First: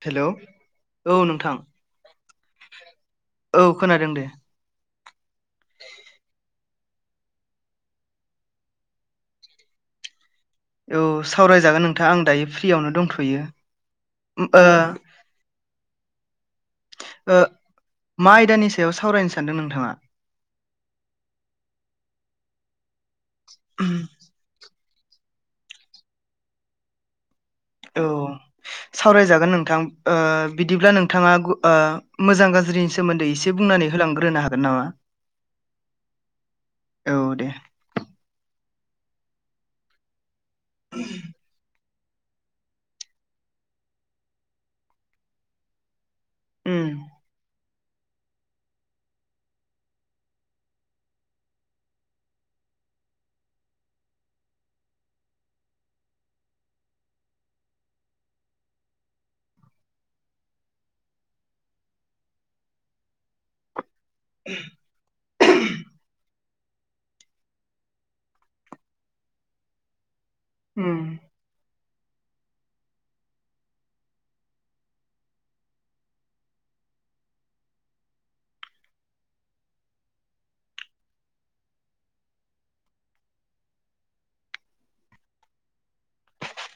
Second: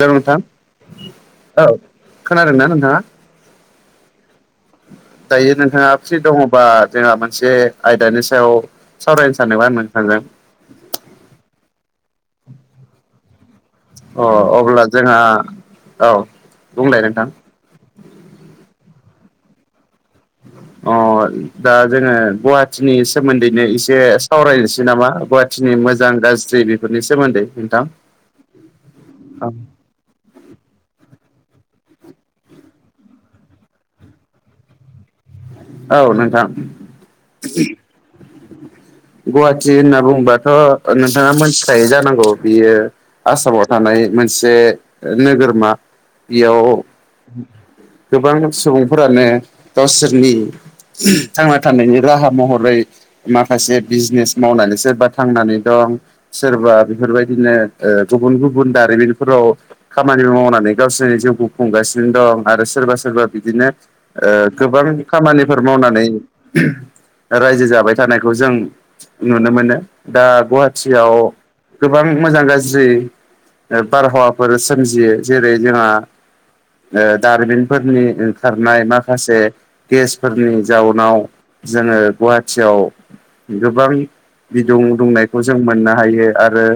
हेल' hello नोंथां औ नोंथां खोनादोंना नोंथाङा औ खोनादों दे। दायो नोंथांआ फ्रि दङबा? जोंहा मोनसे आयदानि सायाव सावरायनो सानोबा नोंथांजों। औ सावराय जागोन नोंथां आं दायो फ्रियावनो दंथ'यो। अ ओ अब्ला जोंहा औ बुंलाय नोंथां मा आयदानि सायाव सावरायनो सानदों नोंथाङा। अ दा जोङो गुवाहाटिनि सोमोन्दैनो एसे। सावरायनोसै नामा गुवाहाटटिनि मोजां गाज्रि बेफोरनि सोमोन्दै नोंथां। औ सावराय जागोन नोंथां औ बिदिब्ला नोंथाङा मोजां गाज्रि सोमोन्दै एसे बुंनानै होलांग्रोनो हागोन नामा। औ नोंथां। औ दे गुवाहाटि होनना बुंङोबाथ' नोंथाङा मोनथि मिथिखायो जानांगौ बियो आसामाव थानाय मोनसे नोगोरमा। बेयाव उम गोबां सुबुंफोरानो गावसोरनि थांना थानायनि राहा महरै माखासे बिजनेस मावनानै सोरबा थांनानै दं। सोरबा बेफोरबायदिनो गुबुन गुबुन दारिमिनफोराव खामानि मावनानै गावसोरनि जिउखौ खुंगासिनो दं आरो सोरबा सोरबा बिदिनो गोबां खामानिफोर मावनानै रायजो जाबाय थानायखौ जों नुनो मोनो दा उम गुवाहाटियाव गोबां मोजां गाज्रि बारहावाफोर सोमजियो जेरै जोंहा दारमिनफोरनि ओंखारनाय माखासे गेसफोरनि जाउनाव जोङो गुवाहाटियाव। गोबां बिदुं दुंनायखौ जों मोननो हायो आरो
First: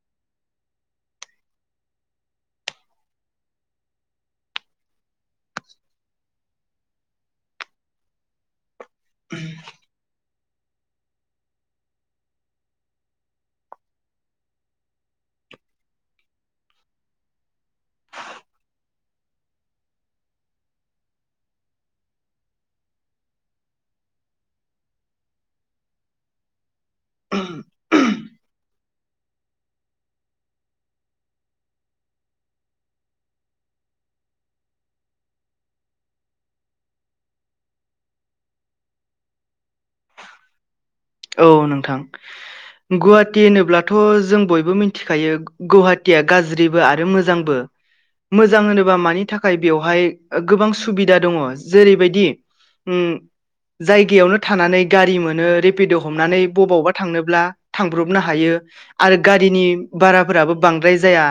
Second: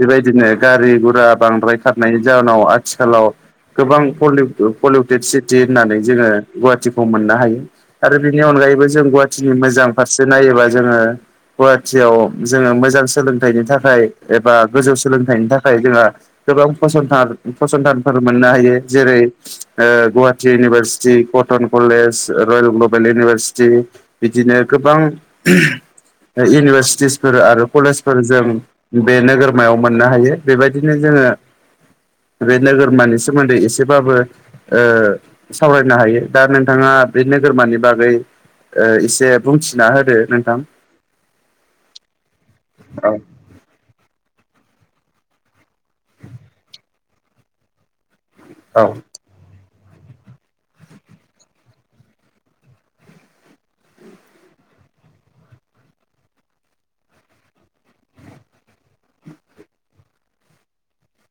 बेबायदिनो पलिउटेद सिटि होननानै जोङो गुवाहाटिखौ मोननो हायो आरो बेनि अनगायैबो जों गुवाहाटिनि मोजां फारसे नायोबा जोङो गुवाहाटियाव जोङो मोजां सोलोंथाइनि थाखाय एबा गोजौ सोलोंथाइनि थाखाय जोंहा गोबां फसंथान फसंथानफोर मोननो हायो जेरै Guwahati university cotton college royal global university. बिदिनो गोबां इउनिभारसिटिसफोर आरो कलेजफोरजों बे नोगोरमायाव मोननो हायो बेबायदिनो जोङो। बे नोगोरमानि सोमोन्दै एसेबाबो। सावरायनो हायो दा नोंथाङा बे नोगोरमानि बागै इसे बुंथिना होदो नोंथां। औ नोंथां औ गुवाहाटो। होनोबाथ' जों बयबो मिथिखायो गुवाहाटिया गाज्रिबो आरो मोजांबो मोजां औ होनोबा मानि थाखाय थाखाय बेवहाय गोबां सुबिदा दङ जेरैबायदि जायगायावनो थानानै गारि मोनो ओरै बेद' हमनानै बबावबा थांनोब्ला थांब्रबनो हायो। आरो गारिनि भाराफोराबो बांद्राय जाया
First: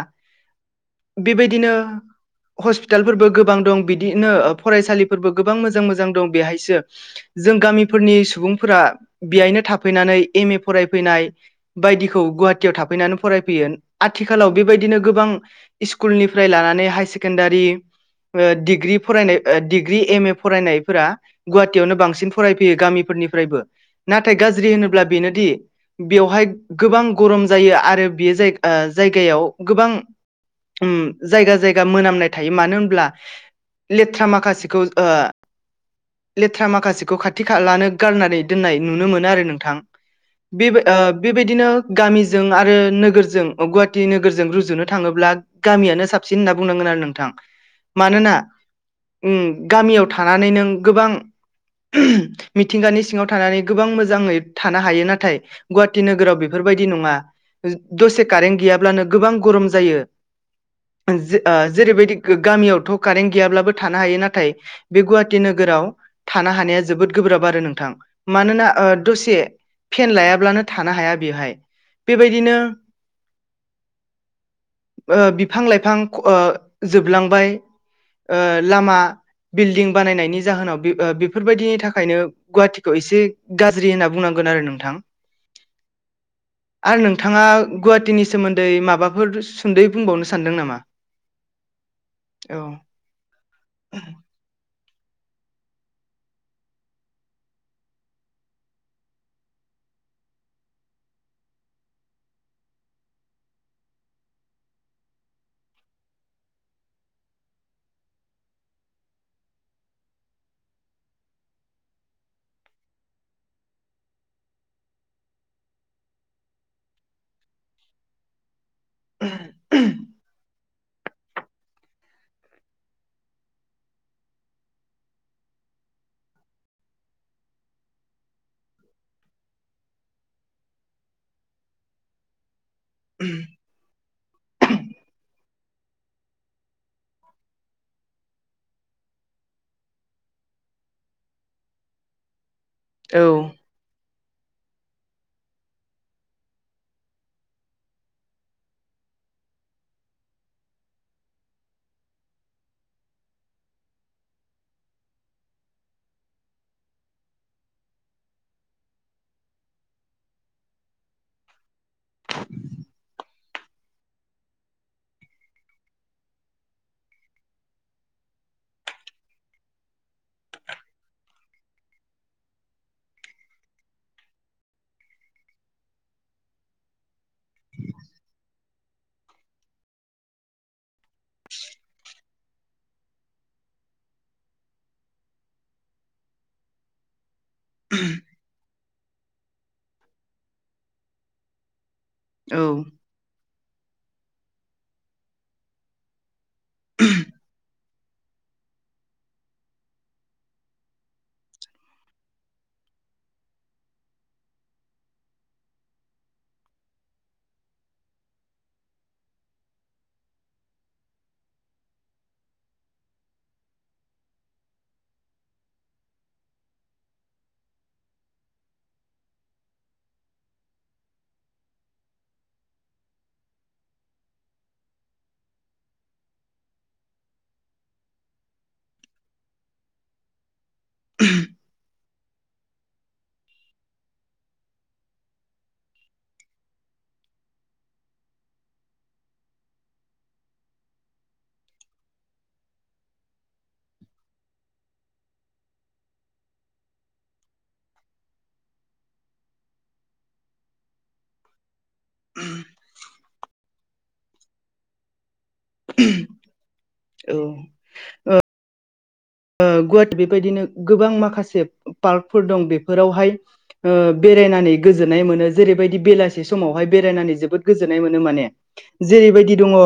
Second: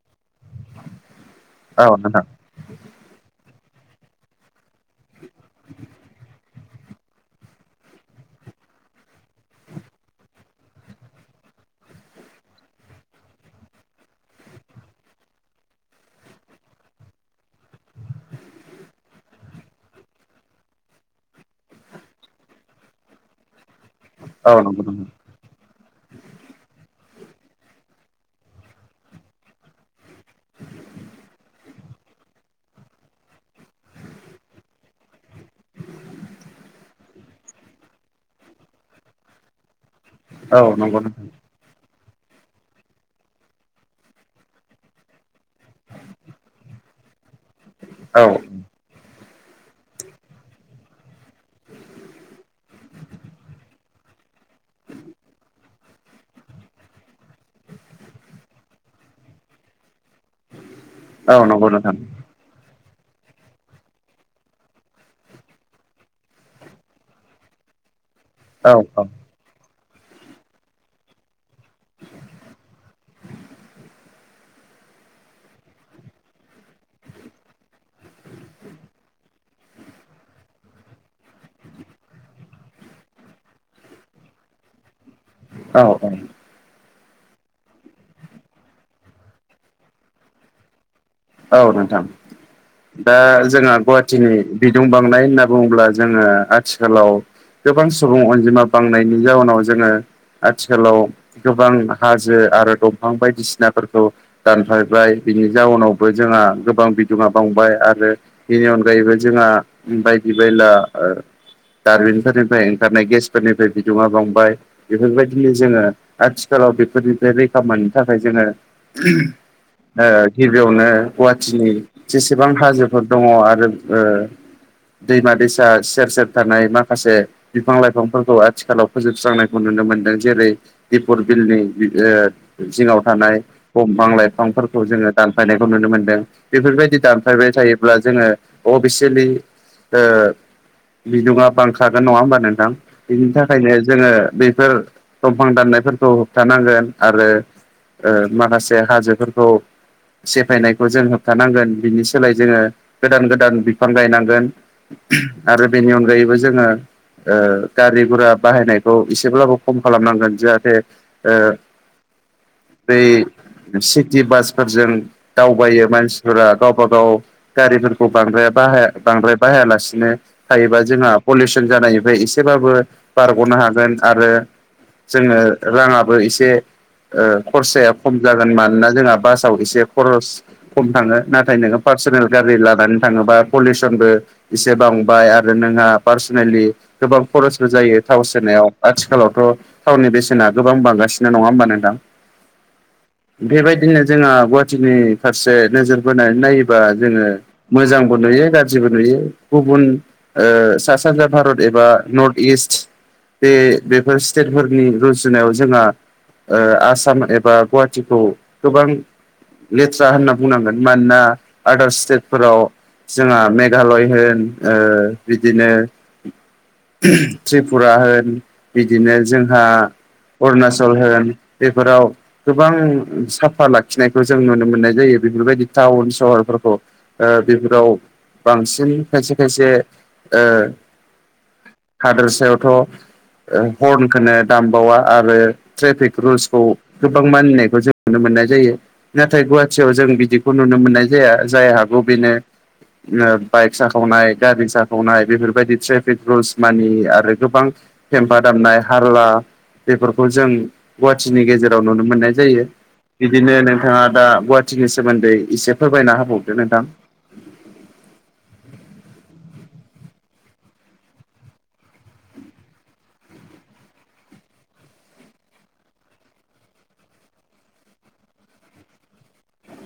बेबायदिनो। औ नोंथां हस्पिटालफोरबो गोबां दं बिदिनो फरायसालिफोरबो गोबां मोजां मोजां दं बेहायसो जों गामिफोरनि सुबुंफोरा बेहायनो थाफैनानै एम ए फरायफैनाय बायदिखौ गुवाहाटियाव थाफैनानै फरायफैयो आथिखालाव बेबायदिनो गोबां स्कुलनिफ्राय लानानै हायार सेकेणडारि डिग्रि फरायनाय डिग्रि एम ए फरायनायफोरा गुवाहाटियावनो बांसिन फरायफैयो गामिफोरनिफ्रायबो नाथाय औ गाज्रि नंगौ होनोब्ला नोंथां बेनोदि बेवहाय गोबां गरम जायो आरो बेयो जाय जायगायाव गोबां उम जायगा जायगा मोनामनाय थायो मानो होनब्ला लेथ्रा माखासेखौ लेथ्रा माखासेखौ खाथि खा लानो गारनानै दोननाय नुनो मोनो आरो नोंथां। औ नंगौ नोंथां बेबायदिनो गामिजों आरो नोगोरजों गुवाहाटि नोगोरजों रुजुनो थाङोब्ला गामियानो साबसिन होनना बुंनांगोन आरो नोंथां औ मानोना ओम गामियाव थानानै नों गोबां मिथिंगानि सिङाव थानानै गोबां मोजाङै थानो हायो नाथाय गुवाहाटि नोगोराव बेफोरबायदि नङा दसे कारेन्ट गैयाब्लानो गोबां गरम जायो औ नंगौ नोंथां जेरैबायदि गामियावथ' कारेन्ट गैयाब्लाबो थानो हायो नाथाय बे गुवाहाटि नोगोराव थानो हानाया जोबोद गोब्राब आरो नोंथां। मानोना औ ओ दसे फेन लायाब्लानो थानो हाया बेवहाय बेबायदिनो ओ बिफां लाइफां जोबलांबाय ओ लामा बिल्डिं बानायनायनि जाहोनाव बेफोरबायदिनि थाखायनो गुवाहाटि खौ एसे गाज्रि होनना बुंनांगोन आरो नोंथां। औ औ आरो नोंथाङा गुवाहाटिनि सोमोन्दै माबाफोर सुंदयै बुंबावनो सानदों नामा औ नोंथां औ दा जोंहा गुवाहाटिनि बिदुं बांनाय होनना बुङोब्ला जोङो आथिखालाव गोबां सुबुं अनजिमा बांनायनि जाउनाव जोङो आथिखालाव गोबां हाजो आरो दंफां बायदिसिनाफोरखौ दानफायबाय बिनि जाउनाव जोंहा गोबां बिदङा बावबाय आरो बेनि अनगायैबो जोंहा बायदि बायला दारबिनफोरनिफ्राय ओंखारनाय गेसफोरनिफ्राय बिदुङा बांबाय बेफोरबायदिनो जोङो आथिखालाव बेफोरनिफ्राय रैखा मोननो थाखाय जोङो गिबियाव नो गुवाहाटिनि जेसेबां हाजोफोर दङ आरो दैमा दैसा सेर सेर थानाय माखासे बिफां लाइफांफोरखौ आथिखालाव फोजोबस्रांनायखौ नुनो मोनदों जेरै दिपुर बिलनि जिङाव थानाय दंफां लाइफांफोरखौ जोङो दान नुनो मोनदों बेफोरबायदि दानफायबाय थायोब्ला जोङो अफिसियेलि ओ बिदुङा बांखागोन नङा होमबा नोंथां औ बिनि थाखायनो जोङो बेफोर दंफां दाननायफोरखौ होबथानांगोन आरो माखासे हाजोफोरखौ सेफायनायखौ जों होबथानांगोन बिनि सोलाय जोङो गोदान गोदान बिफां गायनांगोन आरो बेनि अनगायैबो जोङो गारि गुरा बाहायनायखौ एसेब्लाबो खम खालामनांगोन जाहाथे बै सिटि बासफोरजों दावबायो मानसिफोरा गावबा गाव गारिफोरखौ बांद्राय बाहाया बांद्राय बाहायालासिनो थायोबा जोंहा पलिउसन जानायनिफ्राय एसेबाबो बारग'नो हागोन आरो जोङो राङाबो एसे ओ खरसाया खम जागोन मानोना जोंहा बासाव इसे खरस खम थाङो नाथाय नोङो पार्सनेल गारि लानानै थाङोबा पलिउसनबो इसे बांबाय आरो नोंहा पार्सनेलि गोबां खरसबो जायो थाव सोनायाव। आथिखालावथ' थावनि बेसेना गोबां बांगासिनो नङा ओमबा नोंथां? औ बेबायदिनो जोंहा गुवाहाटिनि फारसे नोजोर बोनानै नायोबा जोङो मोजांबो नुयो गाज्रिबो नुयो गुबुन ओ सा सानजा भारत एबा नर्थ इस्ट बे बेफोर स्टेटफोरनि रुजुनायाव जोंहा ओ आसाम एबा गुवाहाटिखौ गोबां लेथ्रा होनना बुंनांगोन मानोना आदार स्टेटफोराव जोंहा मेघालय होन ओ बिदिनो त्रिपुरा होन बिदिनो जोंहा अरुणाचल होन बेफोराव गोबां साफा लाखिनाय खौ जों नुनो मोननाय जायो बेफोरबायदि टाउन सहरफोरखौ ओ बेफोराव बांसिन खायसे खायसे ओ [unintelligible] हादोरसायावथ' ओ हरनखौनो दामबावा आरो ट्रेफिक रुल्सखौ गोबां मानिनायखौ जों नुनो मोननाय जायो। नाथाय गुवाटियाव जों बिदिखौ नुनो मोननाय जाया जाय हागौ बेनो बाइक साखावनाय गारि साखावनाय बेफोरबायदि ट्रेफिक रुल्स मानि आरो गोबां पेम्फा दामनाय हारला बेफोरखौ जों गुवाटिनि गेजेर राव नुनो मोननाय जायो बिदिनो नोंथाङा दा गुवाटिनि सोमोन्दै इसे फोरमायना होबावदो नोंथां। औ ओ गुवाट बेबायदिनो गोबां माखासे पार्कफोर दं बेफोरावहाय ओ बेरायनानै गोजोननाय मोनो जेरैबायदि बेलासि समावहाय बेरायनानै जोबोद गोजोननाय मोनो माने। जेरैबायदि दङ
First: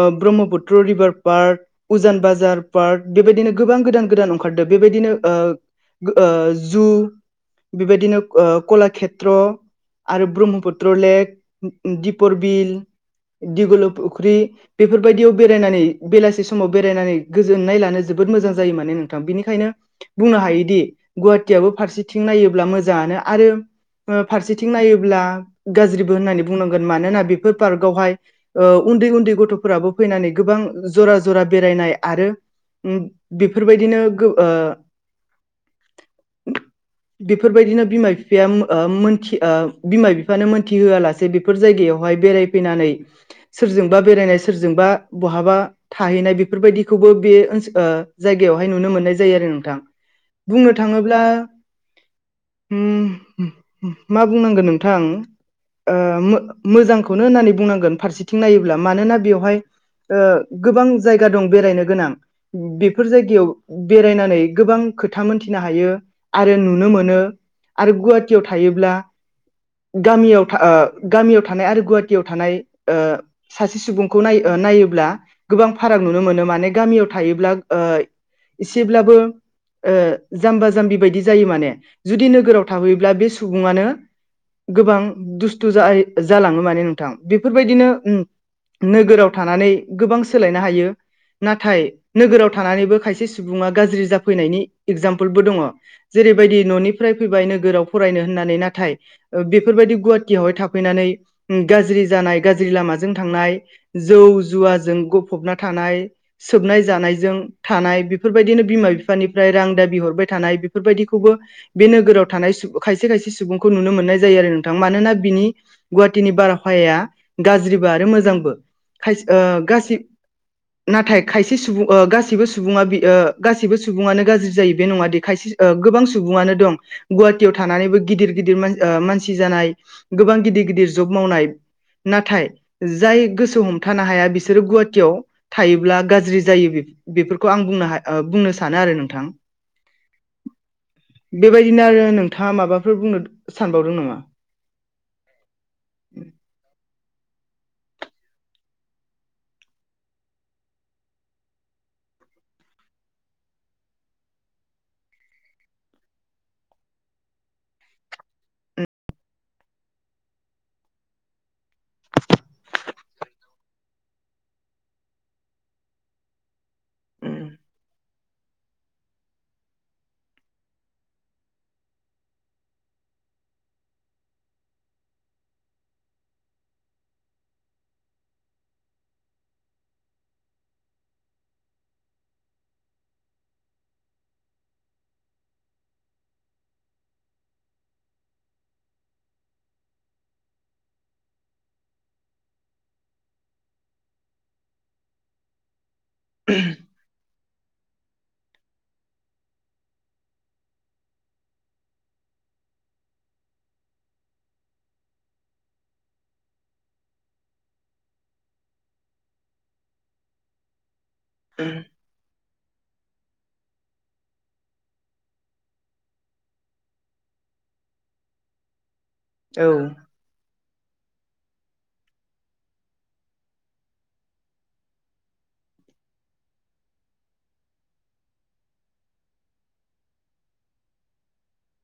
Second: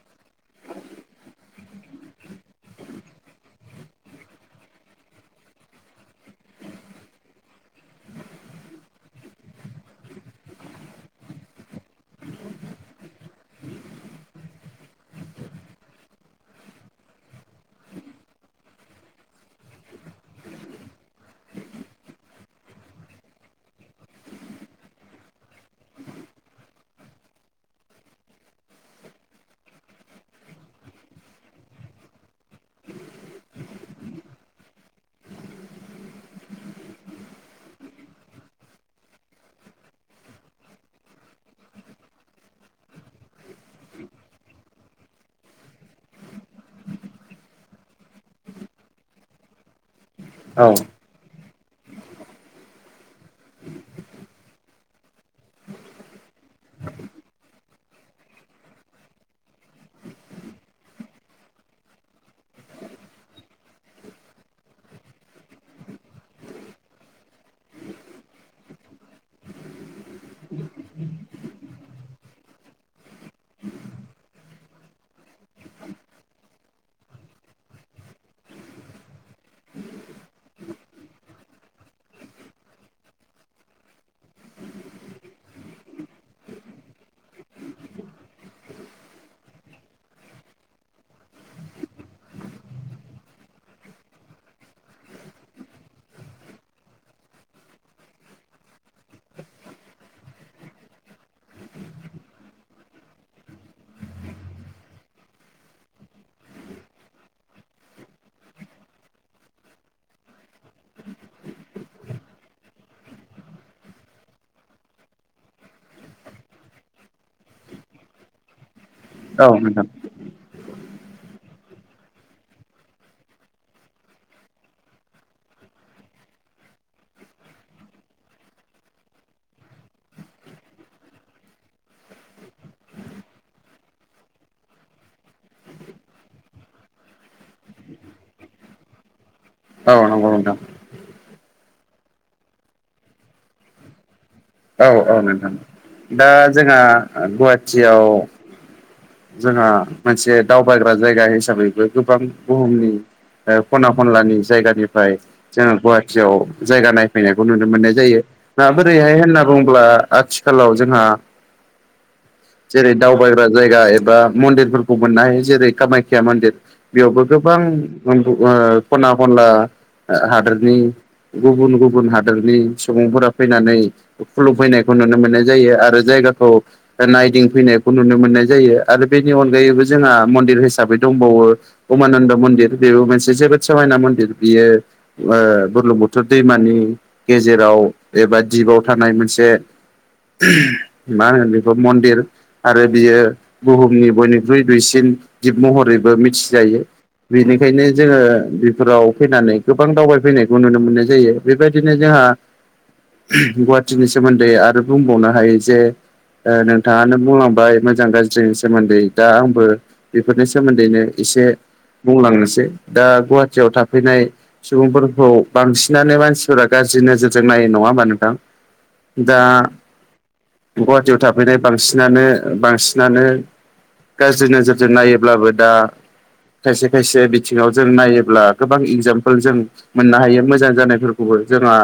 ओ ब्रह्मपुत्र रिभार पार्क उजान बाजार पार्क बेबायदिनो गोबां गोदान गोदान ओंखारदों बेबायदिनो ओ गो ओ जु बेबायदिनो ओ कलाखेत्र। आरो ब्रह्मपुत्र लेक दिपर बिल दिगल' फुख्रि। बेफोरबायदियाव बेरायनानै बेलासि समाव बेरायनानै गोजोननाय लानो जोब बोद मोजां जायो माने नोंथां बिनिखायनो बुंनो हायोदि गुवाहाटियाबो फारसेथिं नायोब्ला मोजाङानो आरो फारसेथिं नायोब्ला गाज्रिबो होननानै बुंनांगोन मानोना बेफोर पार्कआवहाय ओ उन्दै उन्दै गथ'फोराबो फैनानै गोबां जरा जरा बेरायनाय आरो उम बेफोरबायदिनो गो ओ [inaudible] बेफोरबायदिनो बिमा बिफाया ओ मोनथि ओ बिमा बिफानो मोनथि होआलासे फोर जायगायावहाय बेरायफैनानै सोरजोंबा बेरायनाय सोरजोंबा बहाबा थाहैनाय बेफोरबायदिखौबो बे ओनसो ओ जायगायावहाय नुनो मोननाय जायो आरो नोंथां औ बुंनो थाङोब्ला उम मा बुंनांगोन नोंथां ओ मो मोजांखौनो होननानै बुंनांगोन बिथिं नायोब्ला मानोना बेवहाय गोबां जायगा दं बेरायनो गोनां। बेफोर जायगायाव बेरायनानै गोबां खोथा मोनथिनो हायो। आरो नुनो मोनो आरो गुवाटियाव थायोब्ला गामियाव गामियाव थानाय आरो गुवाहाटियाव थानाय ओ सासे सुबुंखौ नाय नायोब्ला गोबां फाराग नुनो मोनो माने गामियाव थायोब्ला ओ एसेब्लाबो जाम्बा जाम्बि बायदि जायो माने जुदि नोगोराव थाहैयोब्ला बे सुबुङानो गोबां दुस्थु जालाङो माने नोंथां बेफोरबायदिनो नोगोराव थानानै गोबां सोलायनो हायो नाथाय नोगोराव थानानैबो खायसे सुबुंङा गाज्रि जाफैनायनि एगजामपोलबो दंङ जेरैबायदि न'निफ्राय फैबाय नोगोराव फरायनो होननानै नाथाय बेफोरबायदि गुवाहाटियावहाय थाफैनानै गाज्रि जानाय गाज्रि लामाजों थांनाय जौ जुवाजों गफबना थानाय सोबनाय जानायजों थानाय बेफोरबायदिनो बिमा बिफानिफ्राय रां दाबि हरबाय थानाय बेफोरबायदिखौबो बे नोगोराव थानाय खायसे खायसे सुबुंखौ नुनो मोननाय जायो आरो नोंथां मानोना बिनि गुवाहाटिनि बारहावाया गाज्रिबो आरो मोजांबो औ नोंथां गासि नाथाय खाय खायसे सुबुं गासैबो सुबुङा गासैबो सुबुङानो गाज्रि जायो बे नङाद खायसे गोबां सुबुङानो दं गुवाहाटियाव थानानैबो गिदिर गिदिर मानसि जानाय गोबां गिदिर गिदिर जब मावनाय नाथाय जाय गोसो हमथानो हाया बिसोरो गुवाटियाव थायोब्ला गाज्रि जायो बेफोरखौ आं बुंनो बुंनो सानो आरो नोंथां औ नंगौ नोंथां बेबायदिनो आरो नोंथाङा माबाफोर बुंनो सानबावदों नामा औ औ नोंथां दा जोंहा गुवाहाटियाव जोंहा मोनसे दावबायग्रा जायगा हिसाबैबो गोबां बुहुमनि खना खनलानि जायगानिफ्राय जोङो गुवाहाटियाव जायगा नायफैनायखौ नुनो मोननाय जायो मा बोरैहाय होनना बुङोब्ला आथिखालाव जोंहा जेरै दावबायग्रा जायगा एबा मन्दिरफोरखौ मोननो हायो जेरै कामाख्या मन्दिर बेयावबो गोबां खना खनला हादोरनि गुबुन गुबुन हादोरनि सुबुंफोरा फैनानै खुलुमफैनायखौ नुनो मोननाय जायो आरो जायगाखौ नायदिंफैनायखौ नुनो मोननाय जायो आरो बेनि अनगायैबो जोंहा मन्दिर हिसाबै दंबावो उमानन्द मन्दिर बेबो मोनसे जोबोद समायना मन्दिर बियो बुरलुं बोथोर दैमानि गेजेराव एबा दिपआव थानाय मोनसे मा होनो बेखौ मन्दिर आरो बियो बुहुमनि बयनिख्रुइ दुइसिन जिब महरैबो मिथिजायो बेनिखायनो जोङो बेफोराव फैनानै गोबां दावबायफैनायखौ नुनो मोननाय जायो बेबायदिनो जोंहा गुवाहाटिनि सोमोन्दै आरो बुंबावनो हायो जे नोंथाङानो बुंलांबाय मोजां गाज्रि जोंनि सोमोन्दै दा आंबो बेफोरनि सोमोन्दैनो एसे बुंलांनोसै दा गुवाहाटियाव थाफैनाय सुबुंफोरखौ बांसिनानो मानसिफोरा गाज्रि नोजोरजों नायो नंङा होमबा नोंथां दा औ गुवाहाटियाव थाफैनाय बांसिनानो बांसिन बिनो गाज्रि नोजोरजों नायोब्लाबो दा खायसे खायसे बिथिङाव जों नायोब्ला गोबां एगजामपोल जों मोननो हायो मोजां जानायफोरखौबो जोंहा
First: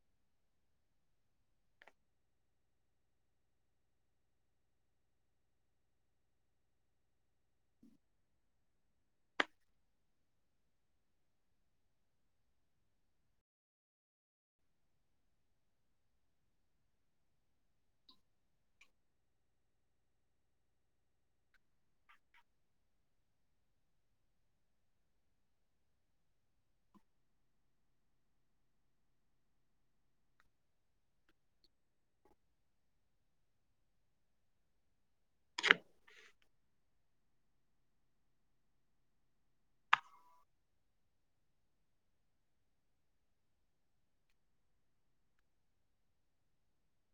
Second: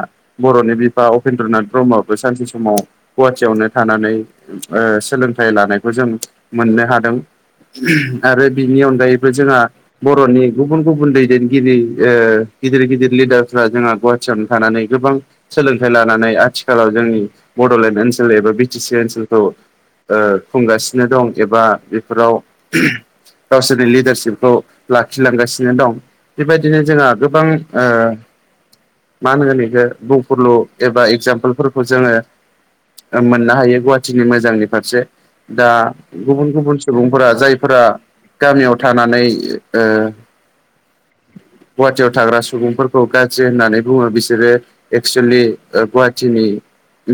बर'नि बिफा उपेन्द्र नाथ ब्रह्मआबो सानसे समाव गुवाहाटियावनो थानानै सोलोंथाइ लानायखौ जों मोननो हादों आरो बिनि अन बर'नि गुबुन गुबुन दैदेनगिरि ओ गिदिर गिदिर लिडारफ्रा जोंहा थियावनो थानानै गोबां सोलोंथाइ लानानै आथिखालाव जोंनि बड'लेण्ड ओनसोल एबा बि टि सि ओनसोलखौ ओ खुंगासिनो दं एबा बेफोराव गावसोरनि लिडारसिपखौ लाखिलांगासिनो दं बेबायदिनो जोंहा गोबां मा होनगोन बेखौ बुंफोरलु एबा एगजामपोलफोरखौ जोङो ओ मोननो हायो गुवाहाटिनि मोजांनि फारसे दा गुबुन गुबुन सुबुंफोरा जायफोरा गामियाव थानानै ओ गुवाहाटियाव थाग्रा सुबुंफोरखौ गाज्रि होननानै बुङो बिसोरो एक्सुेलि ओ गुवाहाटिनि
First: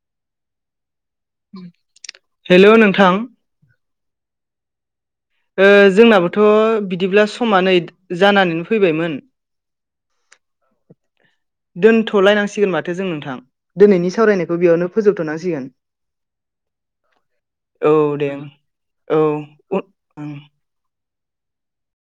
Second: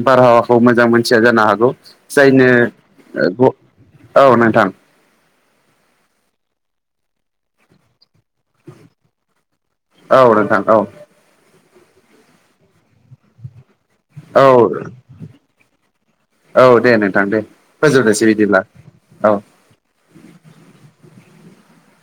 बारहावाखौ मोजां मोनो मिथिया जानो हागौ जायनो हेल' नोंथां ओ ग औ नोंथां ओ जोंनाबोथ' बिदिब्ला समा नै जानानैनो फैबायमोन औ नोथां औ दोनथ'लायनांसिगोन माथो जों नोंथां दिनैनि औ सावरायनायखौ बेयावनो फोजोबथ'नांसिगोन औ दे नोंथां दे फोजोबनोसै बिदिब्ला औ उ ओं